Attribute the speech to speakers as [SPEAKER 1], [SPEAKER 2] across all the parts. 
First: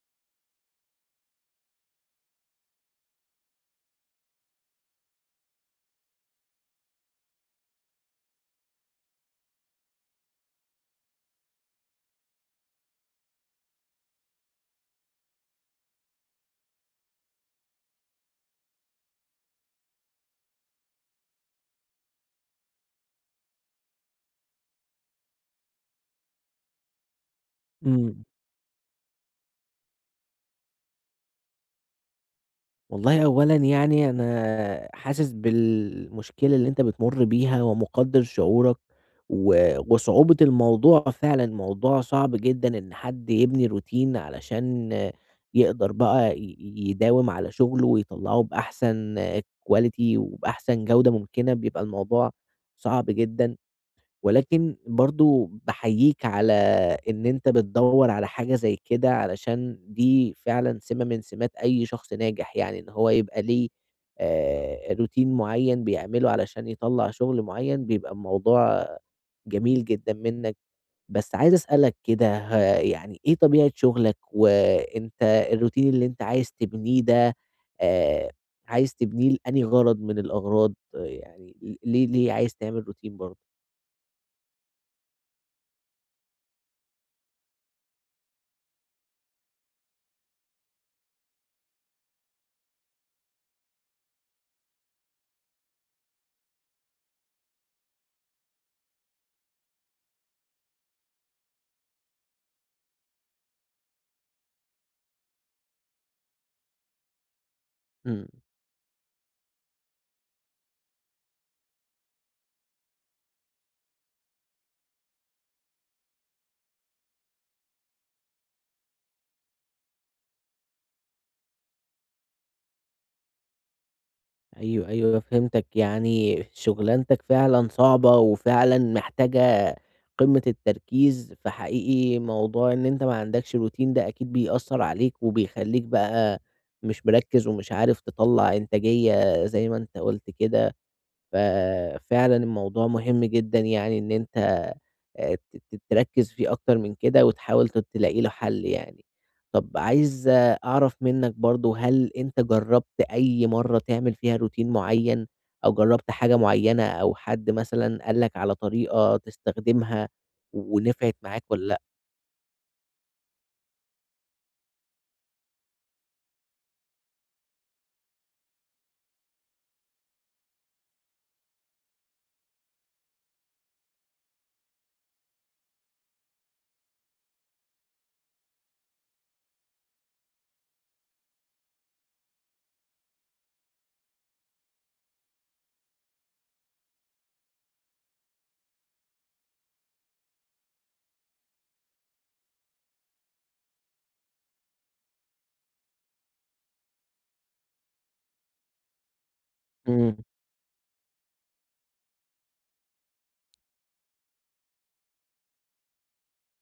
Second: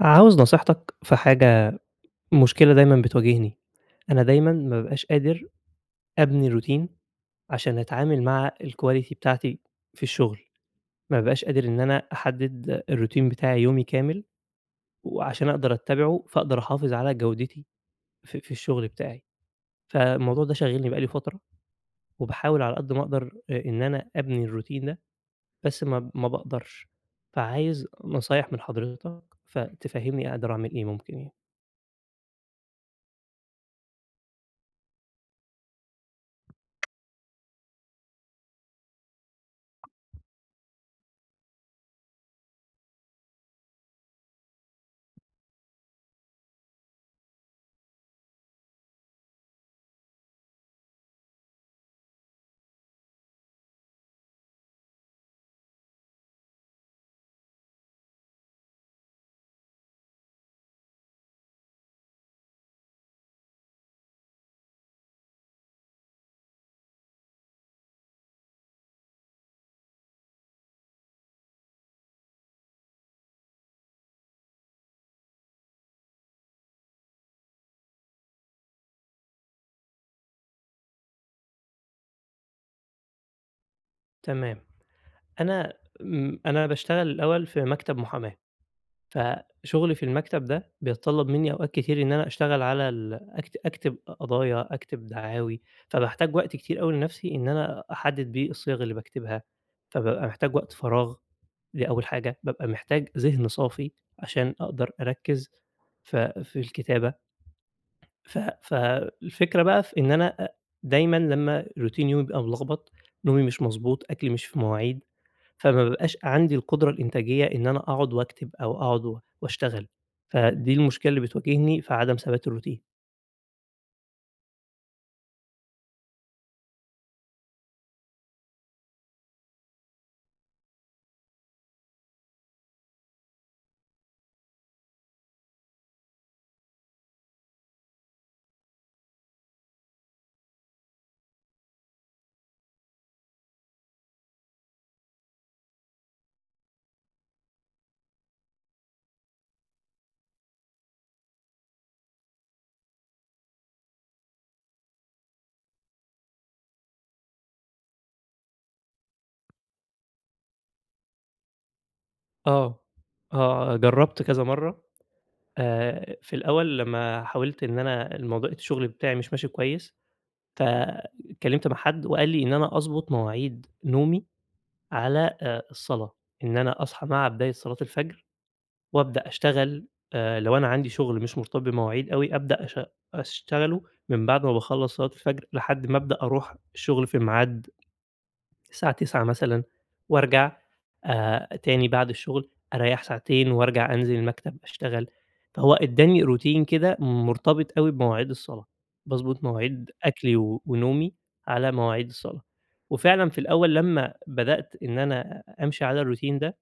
[SPEAKER 1] عاوز نصيحتك في حاجة مشكلة دايمًا بتواجهني، أنا دايمًا ما بابقاش قادر أبني روتين عشان أتعامل مع الquality بتاعتي في الشغل، ما بابقاش قادر إن أنا أحدد الروتين بتاعي يومي كامل، وعشان أقدر أتبعه فاقدر أحافظ على جودتي في الشغل بتاعي، فالموضوع ده شاغلني بقى لي فترة، وباحاول على قد ما أقدر إن أنا أبني الروتين ده، بس ما باقدرش، فعايز
[SPEAKER 2] إمم.
[SPEAKER 1] نصايح من حضرتك فتفهمني أقدر أعمل إيه ممكن يعني؟
[SPEAKER 2] والله أولًا يعني أنا حاسس بالمشكلة اللي أنت بتمُر بيها ومُقدّر شعورك و وصعوبة الموضوع فعلًا، موضوع صعب جدًا إن حد يبني روتين علشان يقدر بقى يداوم على شُغله ويطلّعه بأحسن quality وبأحسن جودة ممكنة، بيبقى الموضوع صعب جدًا. ولكن برضه باحييك على إن أنت بتدوّر على حاجة زي كده، علشان دي فعلًا سِمة من سمات أي شخص ناجح يعني، إن هو يبقى ليه routine معيّن بيعمله علشان يطلّع شغل معيّن، بيبقى الموضوع جميل جدًا منّك. بس عايز أسألك كده يعني إيه طبيعة شغلك، وأنت الroutine اللي أنت عايز تبنيه ده آآ عايز تبنيه لأنهي غرض من الأغراض، آه، يعني ل ليه ليه عايز تعمل routine برضه؟
[SPEAKER 1] تمام. أنا أنا باشتغل الأول في مكتب محاماة، فشغلي في المكتب ده بيتطلب مني أوقات كتير إن أنا أشتغل على ال أكت أكتب قضايا، أكتب دعاوي، فباحتاج وقت كتير أوي لنفسي إن أنا أحدد بيه الصيغ اللي باكتبها، فبابقى محتاج وقت فراغ، دي أول حاجة، بابقى محتاج ذهن صافي عشان أقدر أركز ف في الكتابة،
[SPEAKER 2] إمم.
[SPEAKER 1] فالفكرة بقى في إن أنا دايمًا لمّا روتين يومي بيبقى ملخبط، نومي مش مضبوط، أكلي مش في مواعيد، فما بيبقاش عندي القدرة الإنتاجية إن أنا أقعد وأكتب أو أقعد وأشتغل، فدي المشكلة اللي بتواجهني في عدم ثبات الروتين.
[SPEAKER 2] أيوه، أيوه فهمتك، يعني شُغلانتك فعلًا صعبة وفعلًا محتاجة قمة التركيز، فحقيقي موضوع إن أنت ما عندكش routine ده أكيد بيأثّر عليك وبيخلّيك بقى مش مركّز ومش عارف تطلّع إنتاجية زي ما أنت قُلت كده ففعلًا الموضوع مهم جدًا يعني إن أنت ت ت تركّز فيه أكتر من كده وتحاول تلاقي له حل يعني. طب عايز آه، أعرف منّك برضه هل أنت جرّبت أي مرّة تعمل فيها routine معيّن أو جرّبت حاجة معيّنة أو حد مثلًا قال لك على طريقة تستخدمها ونفعت معاك والّا لأ؟
[SPEAKER 1] آه، آه، جرّبت كذا مرّة في الأول لمّا حاولت إن أنا الموضوع الشغل بتاعي مش ماشي كويس، فاتكلمت مع حد وقال لي إن أنا أضبط مواعيد نومي على الصلاة، إن أنا أصحى مع بداية صلاة الفجر وأبدأ أشتغل لو أنا عندي شغل مش مرتبط بمواعيد أوي، أبدأ أش أشتغله من بعد ما باخلّص صلاة الفجر لحد ما أبدأ أروح الشغل في ميعاد الساعة 09:00 مثلًا وأرجع تاني بعد الشغل، أريّح ساعتين وأرجع أنزل المكتب أشتغل، فهو ادّاني routine كده مرتبط أوي بمواعيد الصلاة، باضبط مواعيد
[SPEAKER 2] إمم،
[SPEAKER 1] أكلي ونومي على مواعيد الصلاة، وفعلًا في الأول لمّا بدأت إن أنا أمشي على الroutine ده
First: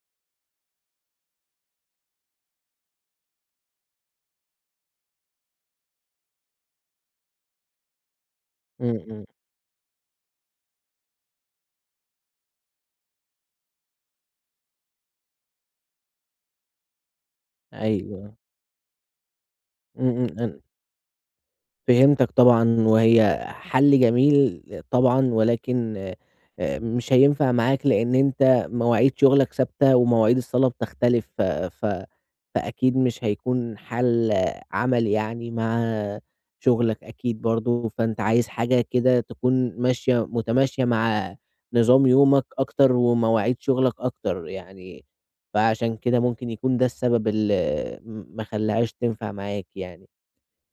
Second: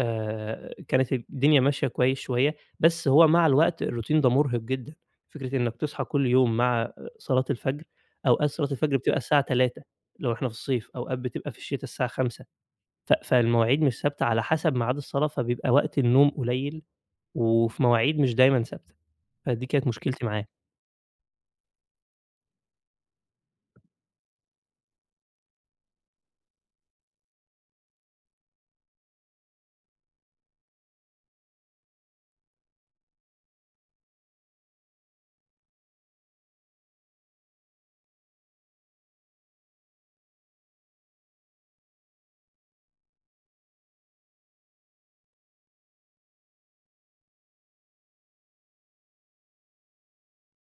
[SPEAKER 1] كانت الدنيا ماشية كويس شوية، بس هو مع الوقت الروتين ده مُرهق جدًا، فكرة إنك تصحى كل يوم مع صلاة الفجر، أوقات صلاة الفجر
[SPEAKER 2] إمم،
[SPEAKER 1] بتبقى
[SPEAKER 2] إمم.
[SPEAKER 1] الساعة 15:00 لو إحنا في الصيف، أوقات بتبقى في الشتا الساعة 17:00. فالمواعيد مش ثابتة على حسب ميعاد الصلاة، فبيبقى وقت النوم قليل، وفي مواعيد مش
[SPEAKER 2] أيوه.
[SPEAKER 1] دايمًا ثابتة، فدي كانت
[SPEAKER 2] إمم،
[SPEAKER 1] مشكلتي
[SPEAKER 2] إمم.
[SPEAKER 1] معاه.
[SPEAKER 2] فهمتك طبعًا، وهي حل جميل طبعًا، ولكن مش هينفع معاك لإن أنت مواعيد شغلك ثابتة ومواعيد الصلاة بتختلف، ف ف فأكيد مش هيكون حل عملي يعني مع شغلك أكيد برضه، فأنت عايز حاجة كده تكون ماشية متماشية مع نظام يومك أكتر ومواعيد شغلك أكتر يعني، فعشان كده ممكن يكون ده السبب اللي ما خلّاهاش تنفع معاك يعني،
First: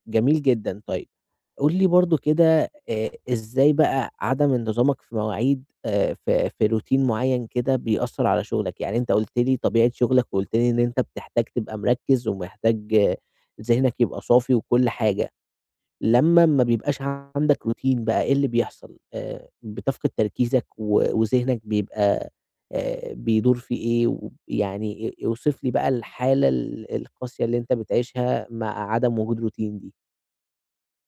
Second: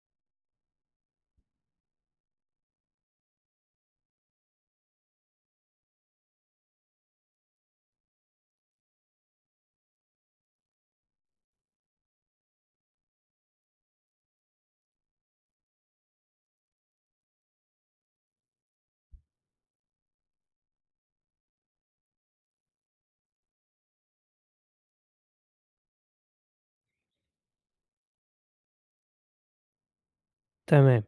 [SPEAKER 2] جميل جدًا طيب. قُل لي برضه كده إزاي بقى عدم انتظامك في مواعيد في روتين معيّن كده بيأثّر على شغلك؟ يعني أنت قُلت لي طبيعة شغلك وقُلت لي إن أنت بتحتاج تبقى مركّز ومحتاج آه، ذهنك يبقى صافي وكل حاجة، لمّا ما بيبقاش عندك روتين بقى إيه اللي بيحصل؟ بتفقد تركيزك وذهنك بيبقى بيدور في إيه؟ ويعني اوصف لي بقى الحالة القاسية اللي أنت بتعيشها مع عدم وجود روتين دي.
[SPEAKER 1] تمام،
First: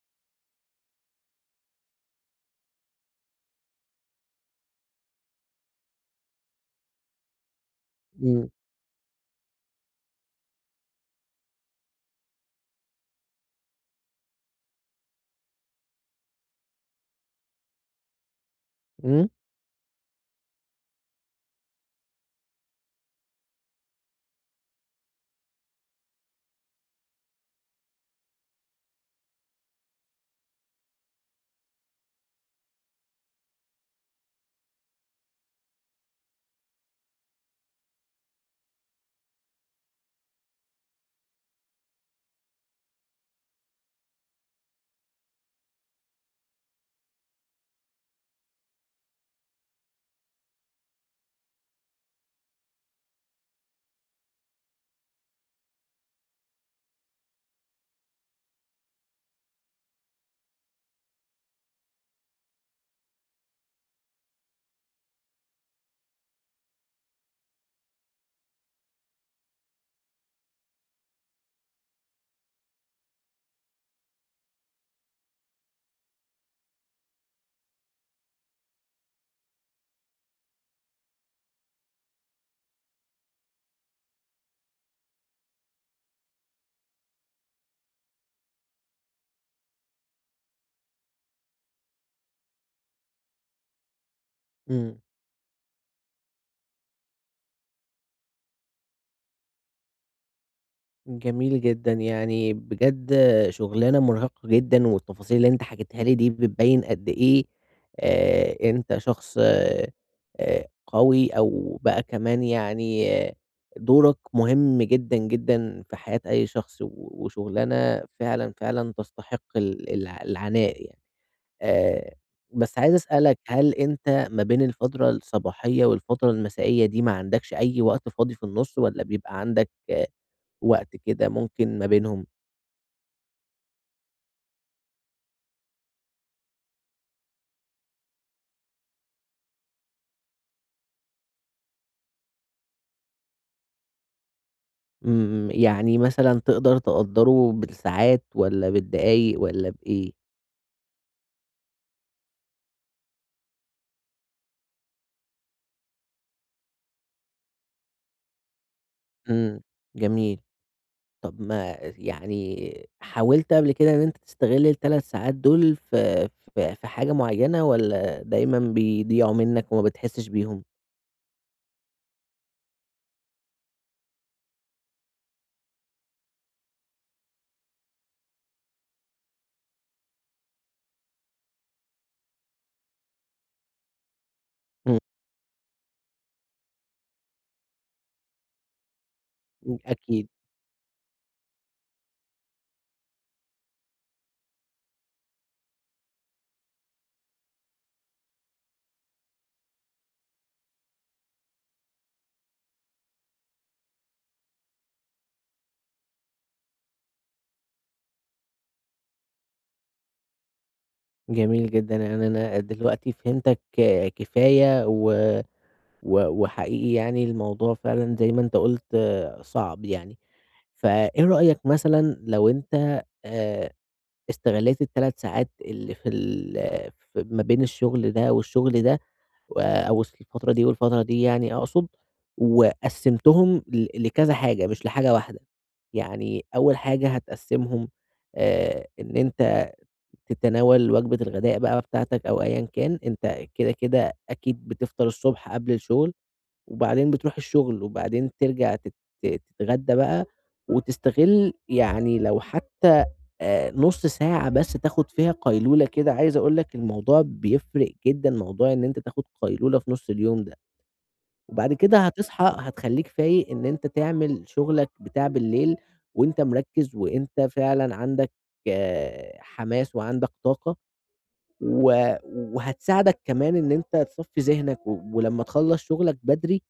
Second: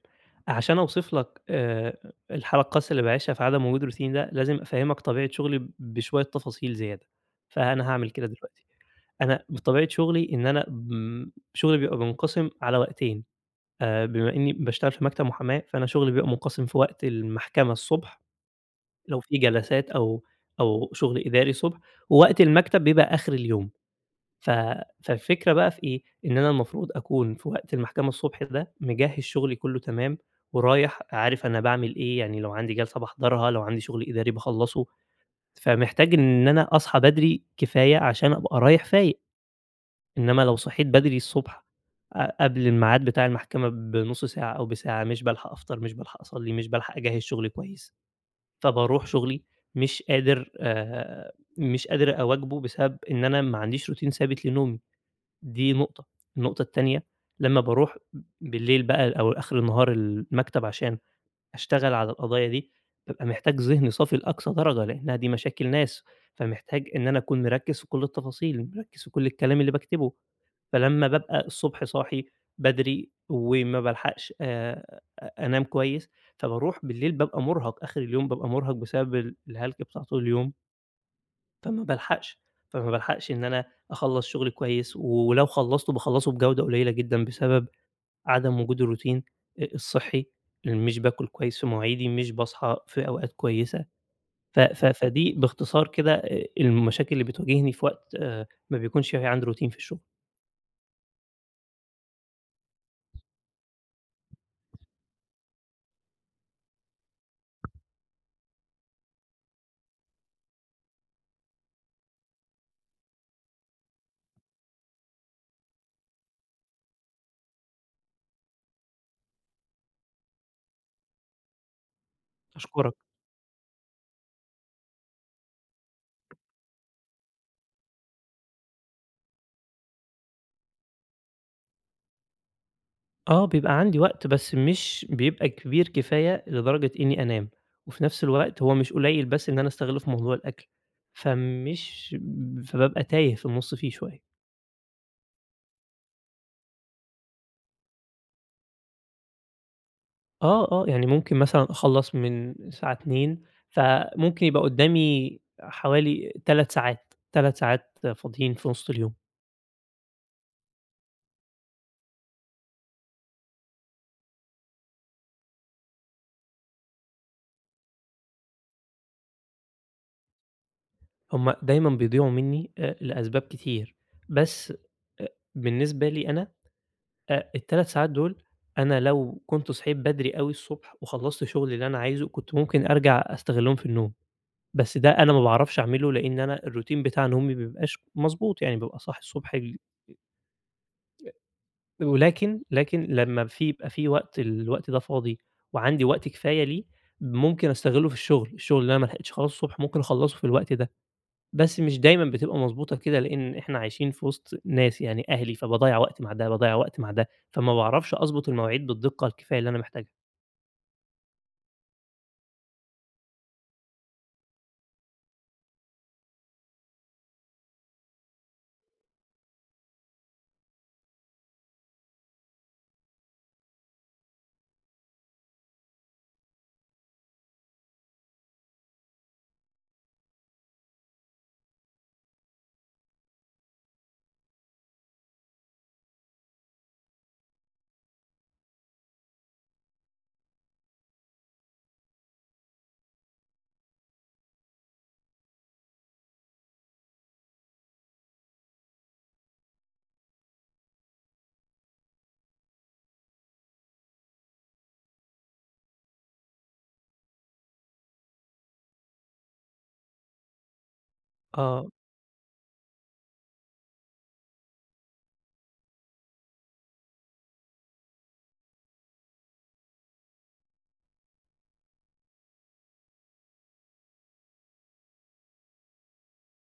[SPEAKER 1] عشان أوصف لك الحالة القاسية اللي باعيشها في عدم وجود روتين ده، لازم أفهّمك طبيعة شغلي بشوية تفاصيل زيادة، فأنا هاعمل كده
[SPEAKER 2] إمم،
[SPEAKER 1] دلوقتي. أنا بطبيعة شغلي إن أنا م شغلي بيبقى منقسم على وقتين، بما إني باشتغل في مكتب محاماة، فأنا شغلي بيبقى منقسم في وقت المحكمة الصبح، لو
[SPEAKER 2] إمم،
[SPEAKER 1] في جلسات أو شغل إداري الصبح، ووقت المكتب بيبقى آخر اليوم. ف فالفكرة بقى في إيه، إن أنا المفروض أكون في وقت المحكمة الصبح ده مجهّز شغلي كلّه تمام، ورايح عارف أنا باعمل إيه، يعني لو عندي جلسة باحضرها، لو عندي شغل إداري باخلّصه، فمحتاج إن أنا أصحى بدري كفاية عشان أبقى رايح فايق. إنما لو صحيت بدري الصبح قبل الميعاد بتاع المحكمة بنُص ساعة أو بساعة، مش بالحق أفطر، مش بالحق أصلّي، مش بالحق أجهّز شغلي كويس، فباروح شغلي مش قادر آآ، مش قادر أواكبه بسبب إن أنا ما عنديش روتين ثابت لنومي، دي نقطة. النقطة التانية، لمّا باروح بالليل بقى أو آخر النهار المكتب عشان أشتغل على القضايا دي، بابقى محتاج ذهن صافي لأقصى درجة، لإنها دي مشاكل ناس، فمحتاج إن أنا أكون مركّز في كل التفاصيل، مركّز في كل الكلام اللي باكتبه. فلمّا بابقى الصبح صاحي بدري وما بالحقش أنام كويس، فباروح بالليل بابقى مرهق، آخر اليوم بابقى مرهق بسبب الهلك بتاع طول اليوم، فما بالحقش، فما بالحقش إن أنا أخلّص شغلي كويس، ولو خلّصته باخلّصه بجودة قليلة جدًا بسبب عدم وجود الروتين الصحّي، مش باكل كويس في مواعيدي، مش باصحى في أوقات كويسة، ف ف
[SPEAKER 2] إمم.
[SPEAKER 1] فدي باختصار كده المشاكل اللي بتواجهني في وقت ما بيكونش في عندي روتين في الشغل.
[SPEAKER 2] جميل جدًا، يعني بجد شغلانة مرهقة جدًا، والتفاصيل اللي أنت حكيتها لي دي بتبين قد إيه أنت شخص قوي أو بقى كمان يعني آه دورك مهم جدًا، جدًا في حياة أي شخص، وشغلانة فعلًا، فعلًا تستحق ال الع العناء يعني. آآ، بس عايز
[SPEAKER 1] أشكرك.
[SPEAKER 2] أسألك هل أنت ما بين الفترة الصباحية والفترة المسائية دي ما عندكش أي وقت فاضي في النُص والّا بيبقى عندك آه وقت كده ممكن ما بينهم؟
[SPEAKER 1] آه، بيبقى عندي وقت، بس مش بيبقى كبير كفاية لدرجة إني أنام، وفي نفس الوقت هو مش قليل بس إن أنا أستغله في موضوع الأكل، فمش فبابقى تايه في النُص فيه شوية.
[SPEAKER 2] يعني مثلًا تقدر تقدّره بالساعات والّا بالدقايق والّا بإيه؟
[SPEAKER 1] آه، آه، يعني ممكن مثلًا أخلّص من الساعة 14:00، فممكن يبقى قدّامي حوالي 3 ساعات، 3 ساعات فاضيين في نُص اليوم،
[SPEAKER 2] امم، جميل. طب ما يعني حاولت قبل كده إن أنت تستغل ال3 ساعات دول في في حاجة معيّنة والّا دايمًا بيضيعوا منّك وما بتحسّش بيهم؟
[SPEAKER 1] هُم دايمًا بيضيعوا منّي لأسباب كتير، بس أ بالنسبة لي أنا ال3 ساعات دول أنا لو كنت صحيت بدري أوي الصبح وخلّصت شغلي اللي أنا عايزه، كنت ممكن أرجع أستغلّهم في النوم، بس ده أنا ما باعرفش أعمله لإن أنا الroutine بتاع نومي ما بيبقاش مضبوط، يعني بابقى صاحي الصبح.
[SPEAKER 2] أكيد.
[SPEAKER 1] لكن لمّا في يبقى في وقت الوقت ده فاضي وعندي وقت كفاية ليه، ممكن أستغلّه في الشغل، الشغل اللي أنا ما لحقتش أخلّصه الصبح ممكن أخلّصه في الوقت ده. بس مش دايمًا بتبقى مضبوطة كده، لإن إحنا عايشين في وسط ناس يعني أهلي، فباضيّع وقت مع ده، باضيّع وقت مع ده، فما باعرفش أضبط المواعيد بالدقة الكفاية اللي أنا محتاجها.
[SPEAKER 2] جميل جدًا. يعني أنا دلوقتي فهمتك كفاية و و وحقيقي يعني الموضوع فعلًا زي ما أنت قُلت صعب يعني. فإيه رأيك مثلًا لو أنت استغلّيت ال3 ساعات اللي في ما بين الشغل ده والشغل ده و أو الس الفترة دي والفترة دي يعني أقصد، وقسّمتهم لكذا حاجة مش لحاجة واحدة، يعني أول حاجة هتقسّمهم إن أنت تتناول وجبة الغداء بقى بتاعتك أو أيًا كان، أنت كده، كده أكيد بتفطر الصبح قبل الشغل وبعدين بتروح الشغل، وبعدين ترجع تتغدى بقى، وتستغل يعني لو حتى نُص ساعة بس تاخد فيها قيلولة كده، عايز أقول لك الموضوع بيفرق جدًا موضوع إن أنت تاخد قيلولة في نُص اليوم ده، وبعد
[SPEAKER 1] آه،
[SPEAKER 2] كده هتصحى هتخلّيك فايق إن أنت تعمل شغلك بتاع بالليل وأنت مركّز وأنت فعلًا عندك آه، حماس وعندك طاقة. وهتساعدك كمان إن أنت تصفّي ذهنك، ولمّا تخلّص شغلك بدري،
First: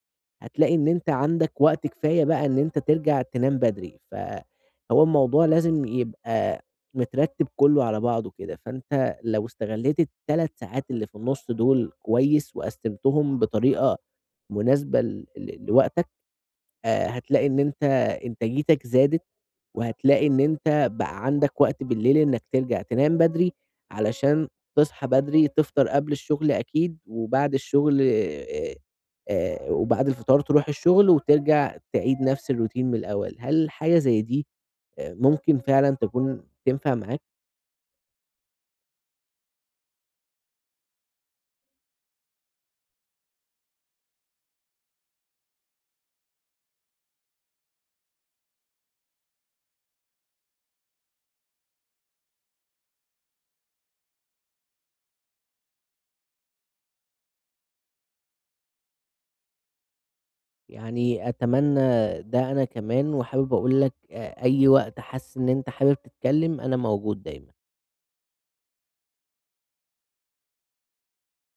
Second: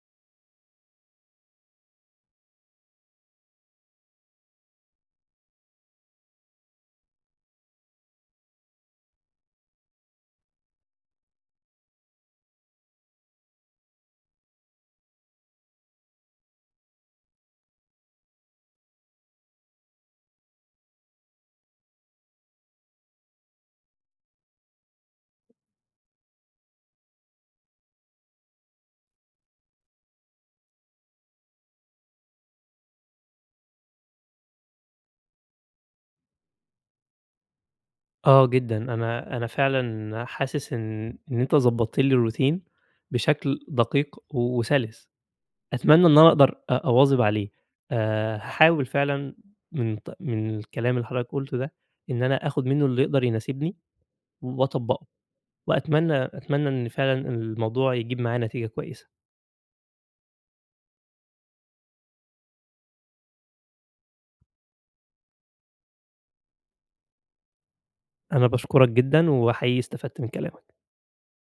[SPEAKER 2] هتلاقي إن أنت عندك وقت كفاية بقى إن أنت ترجع تنام بدري، فهو الموضوع لازم يبقى مترتّب كلّه على بعضه كده، فأنت لو استغلّيت ال3 ساعات اللي في النُص دول كويس وقسّمتهم بطريقة مناسبة ل ل لوقتك هتلاقي إن أنت إنتاجيتك زادت، وهتلاقي إن أنت بقى عندك وقت بالليل إنك ترجع تنام بدري، علشان تصحى بدري تفطر قبل الشغل أكيد، وبعد الشغل وبعد الفطار تروح الشغل وترجع تعيد نفس الروتين من الأول. هل حاجة زي دي ممكن فعلًا تكون تنفع معاك؟
[SPEAKER 1] آه جدًا، أنا فعلًا حاسس إن أنت ضبطت لي الروتين بشكل دقيق و- وسَلِس، أتمنى إن أنا أقدر أواظب عليه. هاحاول فعلًا من الكلام اللي حضرتك قُلته ده، إن أنا آخُد منه اللي يقدر يناسبني وأطبّقه، وأتمنى إن فعلًا الموضوع يجيب معايا نتيجة كويسة.
[SPEAKER 2] يعني أتمنى ده أنا كمان، وحابب أقول لك أي وقت حاسس إن أنت حابب تتكلم أنا موجود دايمًا.
[SPEAKER 1] أنا باشكرك جدًا، وحقيقي استفدت من كلامك.